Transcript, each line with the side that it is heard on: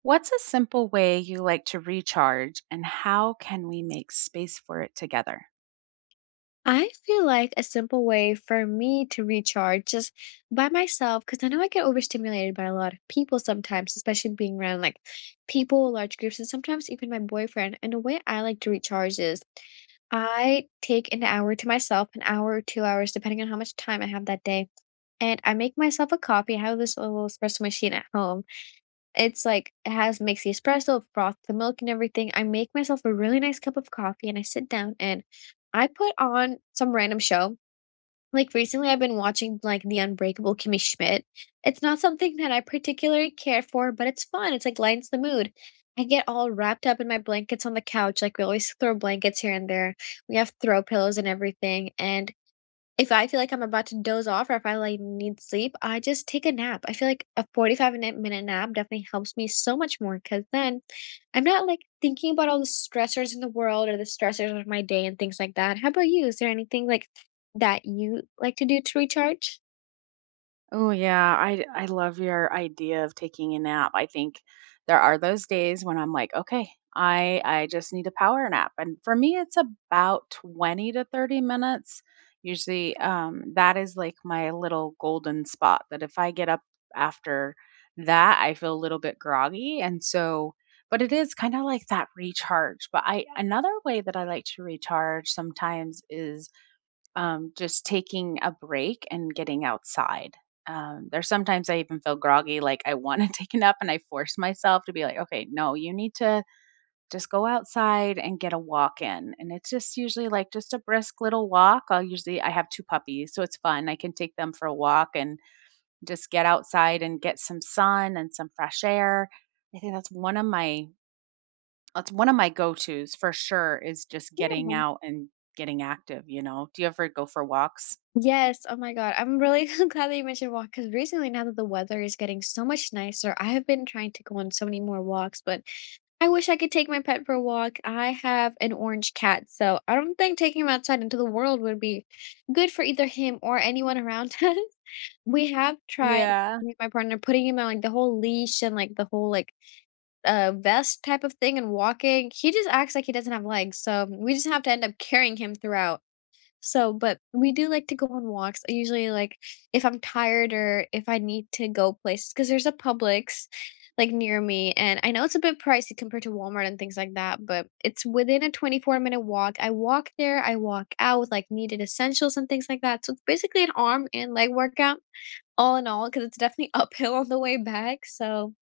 right: What's a simple way you like to recharge, and how can we make space for it together?
left: I feel like a simple way for me to recharge just by myself, because I know I get overstimulated by a lot of people sometimes, especially being around like people, large groups, and sometimes even my boyfriend. And the way I like to recharge is I take an hour to myself, an hour or 2 hours, depending on how much time I have that day. And I make myself a coffee. I have this little espresso machine at home. It's like it has makes the espresso, froth the milk and everything. I make myself a really nice cup of coffee and I sit down and I put on some random show. Like recently I've been watching like The Unbreakable Kimmy Schmidt. It's not something that I particularly care for, but it's fun. It's like lightens the mood. I get all wrapped up in my blankets on the couch. Like we always throw blankets here and there. We have throw pillows and everything. And if I feel like I'm about to doze off or if I, like, need sleep, I just take a nap. I feel like a 45 minute nap definitely helps me so much more, cause then I'm not, like, thinking about all the stressors in the world or the stressors of my day and things like that. How about you? Is there anything, like, that you like to do to recharge?
right: Oh yeah, I love your idea of taking a nap. I think there are those days when I'm like, okay, I just need a power nap. And for me it's about 20 to 30 minutes. Usually that is like my little golden spot that if I get up after that, I feel a little bit groggy. And so but it is kind of like that recharge. But I Another way that I like to recharge sometimes is just taking a break and getting outside. There's sometimes I even feel groggy, like I want to take a nap, and I force myself to be like, okay, no, you need to just go outside and get a walk in. And it's just usually like just a brisk little walk. I have two puppies, so it's fun. I can take them for a walk and just get outside and get some sun and some fresh air. I think that's that's one of my go tos for sure, is just getting
left: Yeah.
right: out and getting active, you know? Do you ever go for walks?
left: Yes, oh my God. I'm really glad that you mentioned walk because recently, now that the weather is getting so much nicer, I have been trying to go on so many more walks, but I wish I could take my pet for a walk. I have an orange cat, so I don't think taking him outside into the world would be good for either him or anyone around us. We have tried
right: Yeah.
left: me and my partner putting him on like the whole leash and like the whole like vest type of thing and walking. He just acts like he doesn't have legs, so we just have to end up carrying him throughout. So, but we do like to go on walks. I usually like if I'm tired or if I need to go places because there's a Publix like near me, and I know it's a bit pricey compared to Walmart and things like that, but it's within a 24-minute walk. I walk there, I walk out with like needed essentials and things like that. So it's basically an arm and leg workout all in all because it's definitely uphill on the way back. So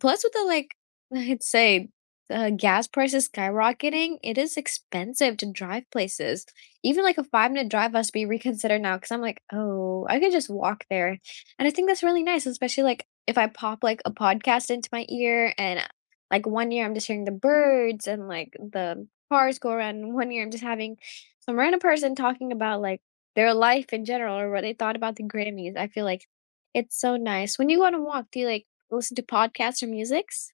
left: plus, with the like, I'd say, gas prices skyrocketing, it is expensive to drive places. Even like a 5-minute drive must be reconsidered now because I'm like, oh, I could just walk there. And I think that's really nice, especially like if I pop like a podcast into my ear and like one year I'm just hearing the birds and like the cars go around. And one year I'm just having some random person talking about like their life in general or what they thought about the Grammys. I feel like it's so nice. When you go on a walk, do you like, listen to podcasts or musics?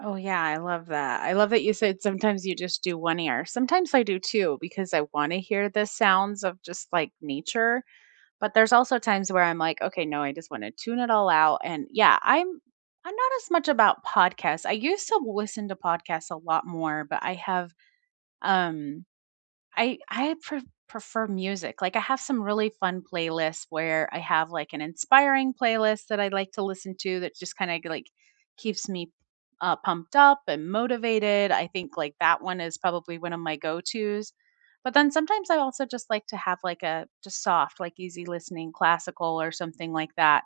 right: Oh, yeah, I love that. I love that you said sometimes you just do one ear. Sometimes I do too because I want to hear the sounds of just like nature, but there's also times where I'm like, okay, no, I just want to tune it all out. And yeah, I'm not as much about podcasts. I used to listen to podcasts a lot more, but I have um I pre prefer music. Like, I have some really fun playlists where I have, like, an inspiring playlist that I like to listen to that just kinda, like, keeps me, pumped up and motivated. I think, like, that one is probably one of my go-tos. But then sometimes I also just like to have, like, a just soft, like, easy listening classical or something like that,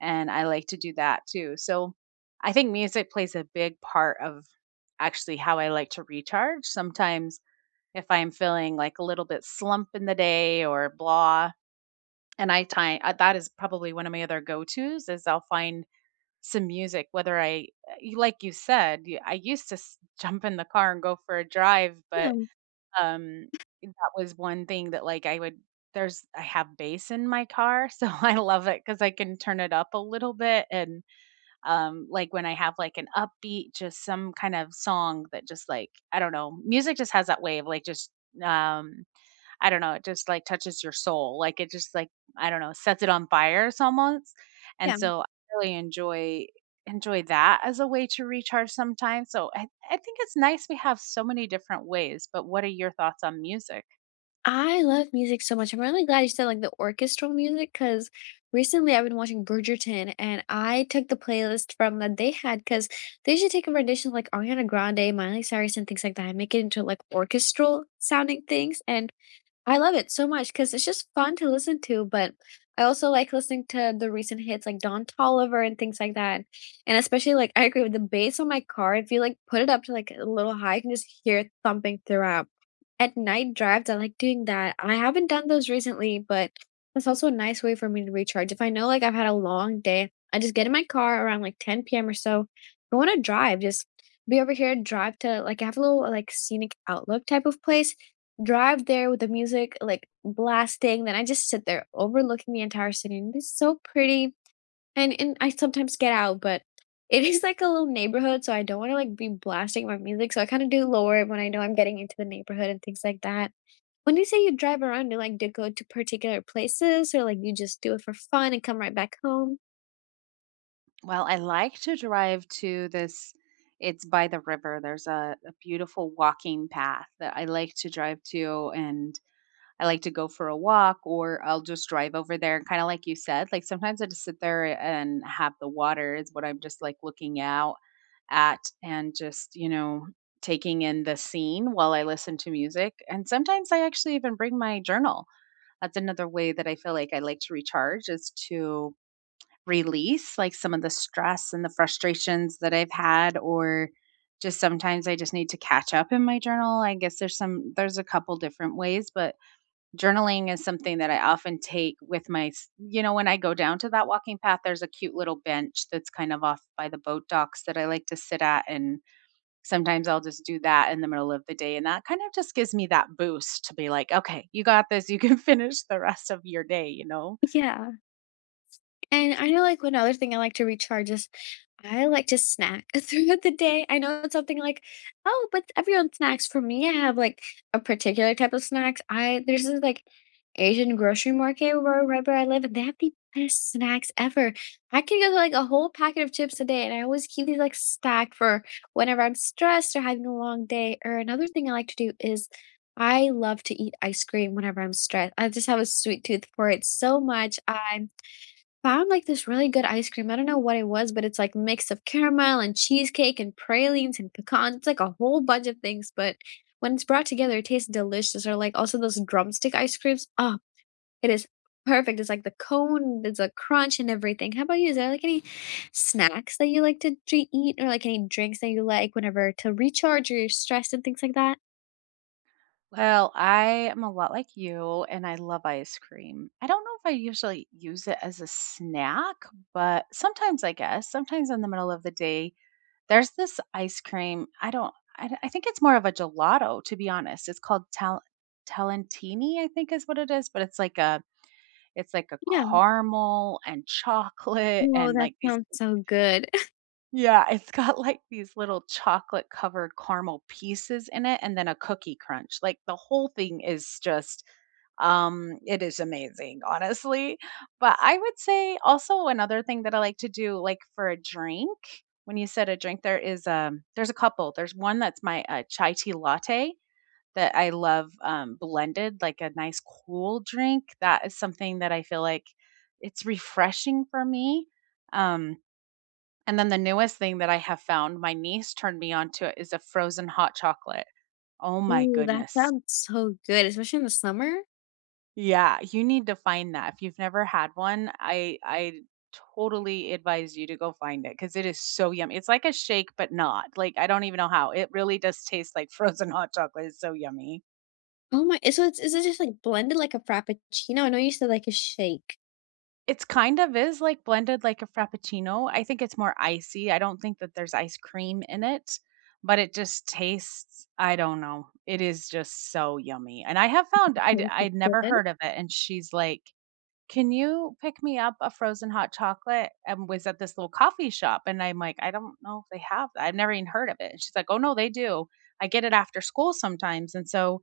right: and I like to do that too. So, I think music plays a big part of actually how I like to recharge. Sometimes if I'm feeling like a little bit slump in the day or blah. And I time that is probably one of my other go tos is I'll find some music. Whether I, y- like you said, you- I used to jump in the car and go for a drive,
left: Yeah,
right: but um, that was one thing that like I would. There's I have bass in my car, so I love it because I can turn it up a little bit. And like when I have like an upbeat, just some kind of song that just like, I don't know, music just has that way of like just um I don't know, it just, like, touches your soul, like, it just, like, I don't know, sets it on fire almost, and
left: yeah.
right: so I really enjoy that as a way to recharge sometimes, so I think it's nice we have so many different ways, but what are your thoughts on music?
left: I love music so much. I'm really glad you said like the orchestral music because recently I've been watching Bridgerton and I took the playlist from that they had because they usually take a rendition of like Ariana Grande, Miley Cyrus, and things like that and make it into like orchestral sounding things. And I love it so much because it's just fun to listen to, but I also like listening to the recent hits like Don Toliver and things like that. And especially like I agree with the bass on my car, if you like put it up to like a little high, you can just hear it thumping throughout. At night drives, I like doing that. I haven't done those recently, but that's also a nice way for me to recharge. If I know like I've had a long day, I just get in my car around like 10 p.m. or so. I want to drive, just be over here, drive to like I have a little like scenic outlook type of place drive there with the music, like, blasting, then I just sit there overlooking the entire city, and it's so pretty, and I sometimes get out, but it is like a little neighborhood, so I don't wanna, like, be blasting my music, so I kinda do lower it when I know I'm getting into the neighborhood and things like that. When you say you drive around, do you like to go to particular places or, like, you just do it for fun and come right back home?
right: Well, I like to drive to this, it's by the river, there's a beautiful walking path that I like to drive to, and I like to go for a walk or I'll just drive over there. And kind of like you said, like sometimes I just sit there and have, the water is what I'm just like looking out at and just, you know, taking in the scene while I listen to music. And sometimes I actually even bring my journal. That's another way that I feel like I like to recharge, is to release like some of the stress and the frustrations that I've had. Or just sometimes I just need to catch up in my journal. I guess there's some there's a couple different ways, but journaling is something that I often take with my, you know, when I go down to that walking path, there's a cute little bench that's kind of off by the boat docks that I like to sit at. And sometimes I'll just do that in the middle of the day. And that kind of just gives me that boost to be like, okay, you got this. You can finish the rest of your day, you know?
left: Yeah. And I know, like, one other thing I like to recharge is I like to snack throughout the day. I know it's something like, oh, but everyone snacks. For me, I have like a particular type of snacks. I There's this like Asian grocery market where right where I live, and they have the best snacks ever. I can get like a whole packet of chips a day, and I always keep these like stacked for whenever I'm stressed or having a long day. Or another thing I like to do is I love to eat ice cream whenever I'm stressed. I just have a sweet tooth for it so much. I'm Found like this really good ice cream. I don't know what it was, but it's like mix of caramel and cheesecake and pralines and pecans. It's like a whole bunch of things, but when it's brought together, it tastes delicious. Or like also those drumstick ice creams. Oh, it is perfect. It's like the cone, there's a crunch and everything. How about you? Is there like any snacks that you like to eat or like any drinks that you like whenever to recharge or you're stressed and things like that?
right: Well, I am a lot like you and I love ice cream. I don't know if I usually use it as a snack, but sometimes I guess, sometimes in the middle of the day, there's this ice cream. I don't. I think it's more of a gelato, to be honest. It's called Talentini, I think is what it is. But it's like a it's like a
left: Yeah.
right: caramel and chocolate
left: Oh,
right: and
left: that
right: like these,
left: sounds so good.
right: yeah, it's got like these little chocolate covered caramel pieces in it and then a cookie crunch. Like the whole thing is just it is amazing, honestly. But I would say also another thing that I like to do like for a drink, when you said a drink, there is there's a couple. There's one that's my chai tea latte that I love, blended like a nice cool drink. That is something that I feel like it's refreshing for me. Um and then the newest thing that I have found, my niece turned me on to it, is a frozen hot chocolate. Oh my
left: Ooh, that
right: goodness.
left: sounds so good, especially in the summer.
right: Yeah, you need to find that. If you've never had one, I totally advise you to go find it because it is so yummy. It's like a shake, but not. Like, I don't even know how. It really does taste like frozen hot chocolate. It's so yummy.
left: Oh my, so it's is it just, like, blended like a frappuccino? I know you said like a shake.
right: It's kind of is, like, blended like a frappuccino. I think it's more icy. I don't think that there's ice cream in it, but it just tastes, I don't know. It is just so yummy, and I have found, I'd never heard of it, and she's like, "Can you pick me up a frozen hot chocolate?" And was at this little coffee shop, and I'm like, "I don't know if they have that. I've never even heard of it." And she's like, "Oh, no, they do. I get it after school sometimes." And so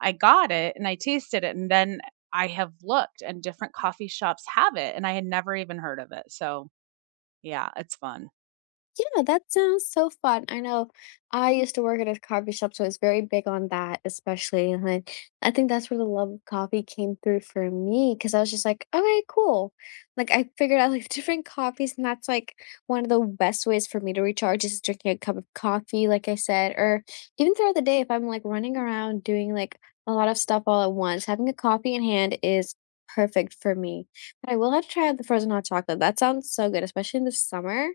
right: I got it and I tasted it, and then I have looked and different coffee shops have it, and I had never even heard of it. So, yeah, it's fun.
left: Yeah, that sounds so fun. I know I used to work at a coffee shop, so it's very big on that, especially. And I think that's where the love of coffee came through for me because I was just like, okay, cool. Like, I figured out like different coffees, and that's like one of the best ways for me to recharge is drinking a cup of coffee, like I said, or even throughout the day, if I'm like running around doing like a lot of stuff all at once, having a coffee in hand is perfect for me. But I will have to try out the frozen hot chocolate. That sounds so good, especially in the summer.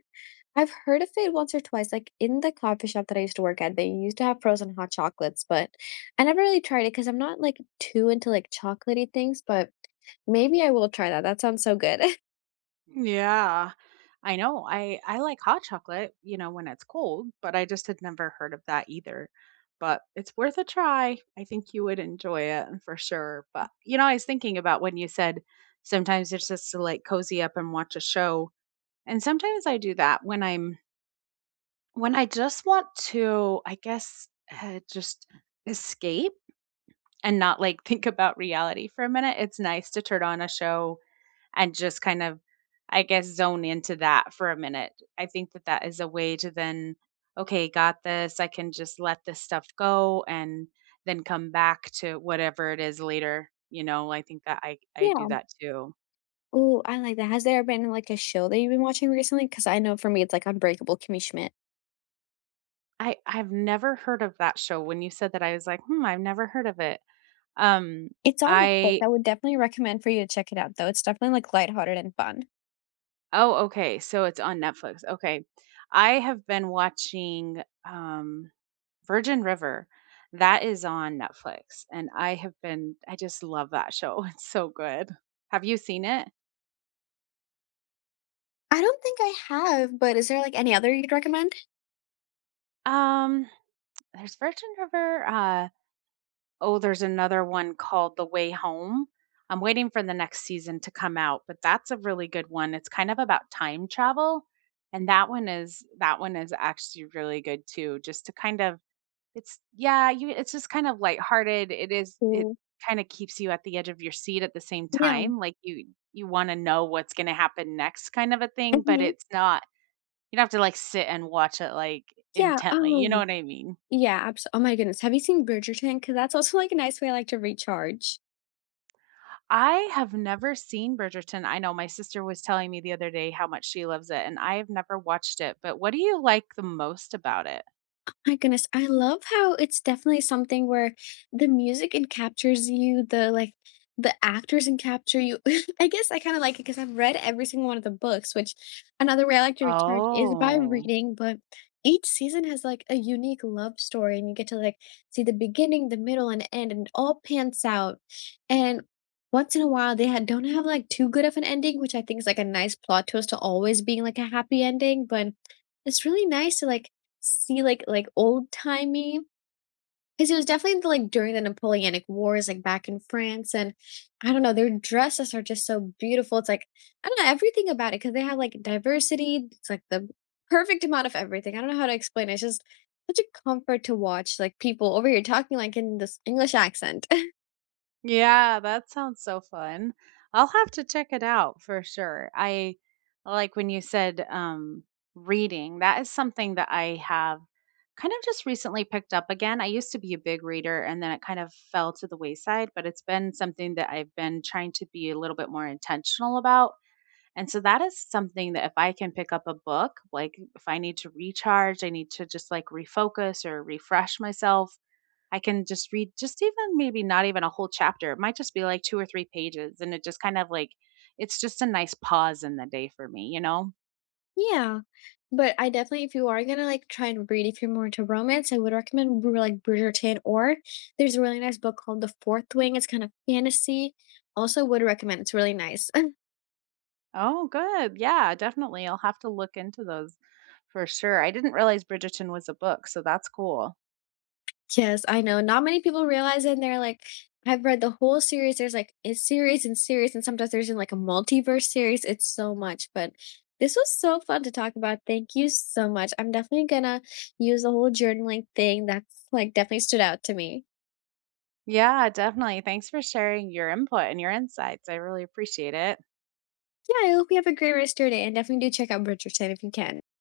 left: I've heard of it once or twice, like, in the coffee shop that I used to work at, they used to have frozen hot chocolates, but I never really tried it because 'cause I'm not, like, too into, like, chocolatey things, but maybe I will try that, that sounds so good.
right: Yeah. I know. I like hot chocolate, you know, when it's cold, but I just had never heard of that either. But it's worth a try. I think you would enjoy it for sure. But you know, I was thinking about when you said sometimes it's just to like cozy up and watch a show. And sometimes I do that when I just want to, I guess, just escape and not like think about reality for a minute, it's nice to turn on a show and just kind of, I guess, zone into that for a minute. I think that that is a way to then, okay, got this. I can just let this stuff go and then come back to whatever it is later. You know, I think that I
left: Yeah.
right: do that too.
left: Ooh, I like that. Has there been, like, a show that you've been watching recently? Because I know for me, it's, like, Unbreakable Kimmy Schmidt.
right: I've never heard of that show. When you said that, I was like, hmm, I've never heard of it. Um,
left: It's on Netflix,
right: I
left: I would definitely recommend for you to check it out, though, it's definitely, like, lighthearted and fun.
right: Oh, okay, so it's on Netflix, okay. I have been watching, Virgin River. That is on Netflix, and I have been, I just love that show, it's so good. Have you seen it?
left: I don't think I have, but is there, like, any other you'd recommend?
right: Um, there's Virgin River, oh, there's another one called The Way Home. I'm waiting for the next season to come out, but that's a really good one, it's kind of about time travel, and that one is actually really good too, just to kind of, it's, yeah, you it's just kind of lighthearted. It
left: Ooh,
right: kinda keeps you at the edge of your seat at the same
left: yeah.
right: time, like, you wanna know what's gonna happen next kind of a thing, but
left: Mhm.
right: it's not, you don't have to, like, sit and watch it, like,
left: Yeah,
right: intently, you know
left: oh,
right: what I mean?
left: yeah, abs oh my goodness, have you seen Bridgerton? Because that's also, like, a nice way, I like, to recharge.
right: I have never seen Bridgerton. I know my sister was telling me the other day how much she loves it, and I have never watched it, but what do you like the most about it?
left: My goodness, I love how it's definitely something where the music encaptures you, the actors encapture you. I guess I kind of like it because I've read every single one of the books, which another way I like to recharge is by
right: Oh.
left: reading, but each season has like a unique love story and you get to like see the beginning, the middle, and end, and it all pans out. And once in a while they had don't have like too good of an ending, which I think is like a nice plot twist to always being like a happy ending, but it's really nice to like see, old-timey timey, because it was definitely during the Napoleonic Wars, like, back in France, and I don't know, their dresses are just so beautiful, it's like I don't know, everything about it, because they have, like, diversity, it's like the perfect amount of everything, I don't know how to explain it, it's just such a comfort to watch, like, people over here talking, like, in this English accent.
right: Yeah, that sounds so fun. I'll have to check it out for sure. I like when you said reading. That is something that I have kind of just recently picked up again. I used to be a big reader and then it kind of fell to the wayside, but it's been something that I've been trying to be a little bit more intentional about. And so that is something that if I can pick up a book, like if I need to recharge, I need to just like refocus or refresh myself, I can just read, just even maybe not even a whole chapter. It might just be like 2 or 3 pages and it just kind of like, it's just a nice pause in the day for me, you know?
left: Yeah, but I definitely if you are gonna, like, try and read if you're more into romance, I would recommend br like, Bridgerton or there's a really nice book called The Fourth Wing, it's kind of fantasy, also would recommend, it's really nice.
right: Oh, good. Yeah, definitely. I'll have to look into those for sure. I didn't realize Bridgerton was a book, so that's cool.
left: Yes, I know, not many people realize it, and they're like, "I've read the whole series," there's, like, a series and series, and sometimes there's in like, a multiverse series, it's so much, but this was so fun to talk about, thank you so much, I'm definitely gonna use the whole journaling thing that's, like, definitely stood out to me.
right: Yeah, definitely. Thanks for sharing your input and your insights. I really appreciate it.
left: Yeah, I hope you have a great rest of your day, and definitely do check out Bridgerton if you can.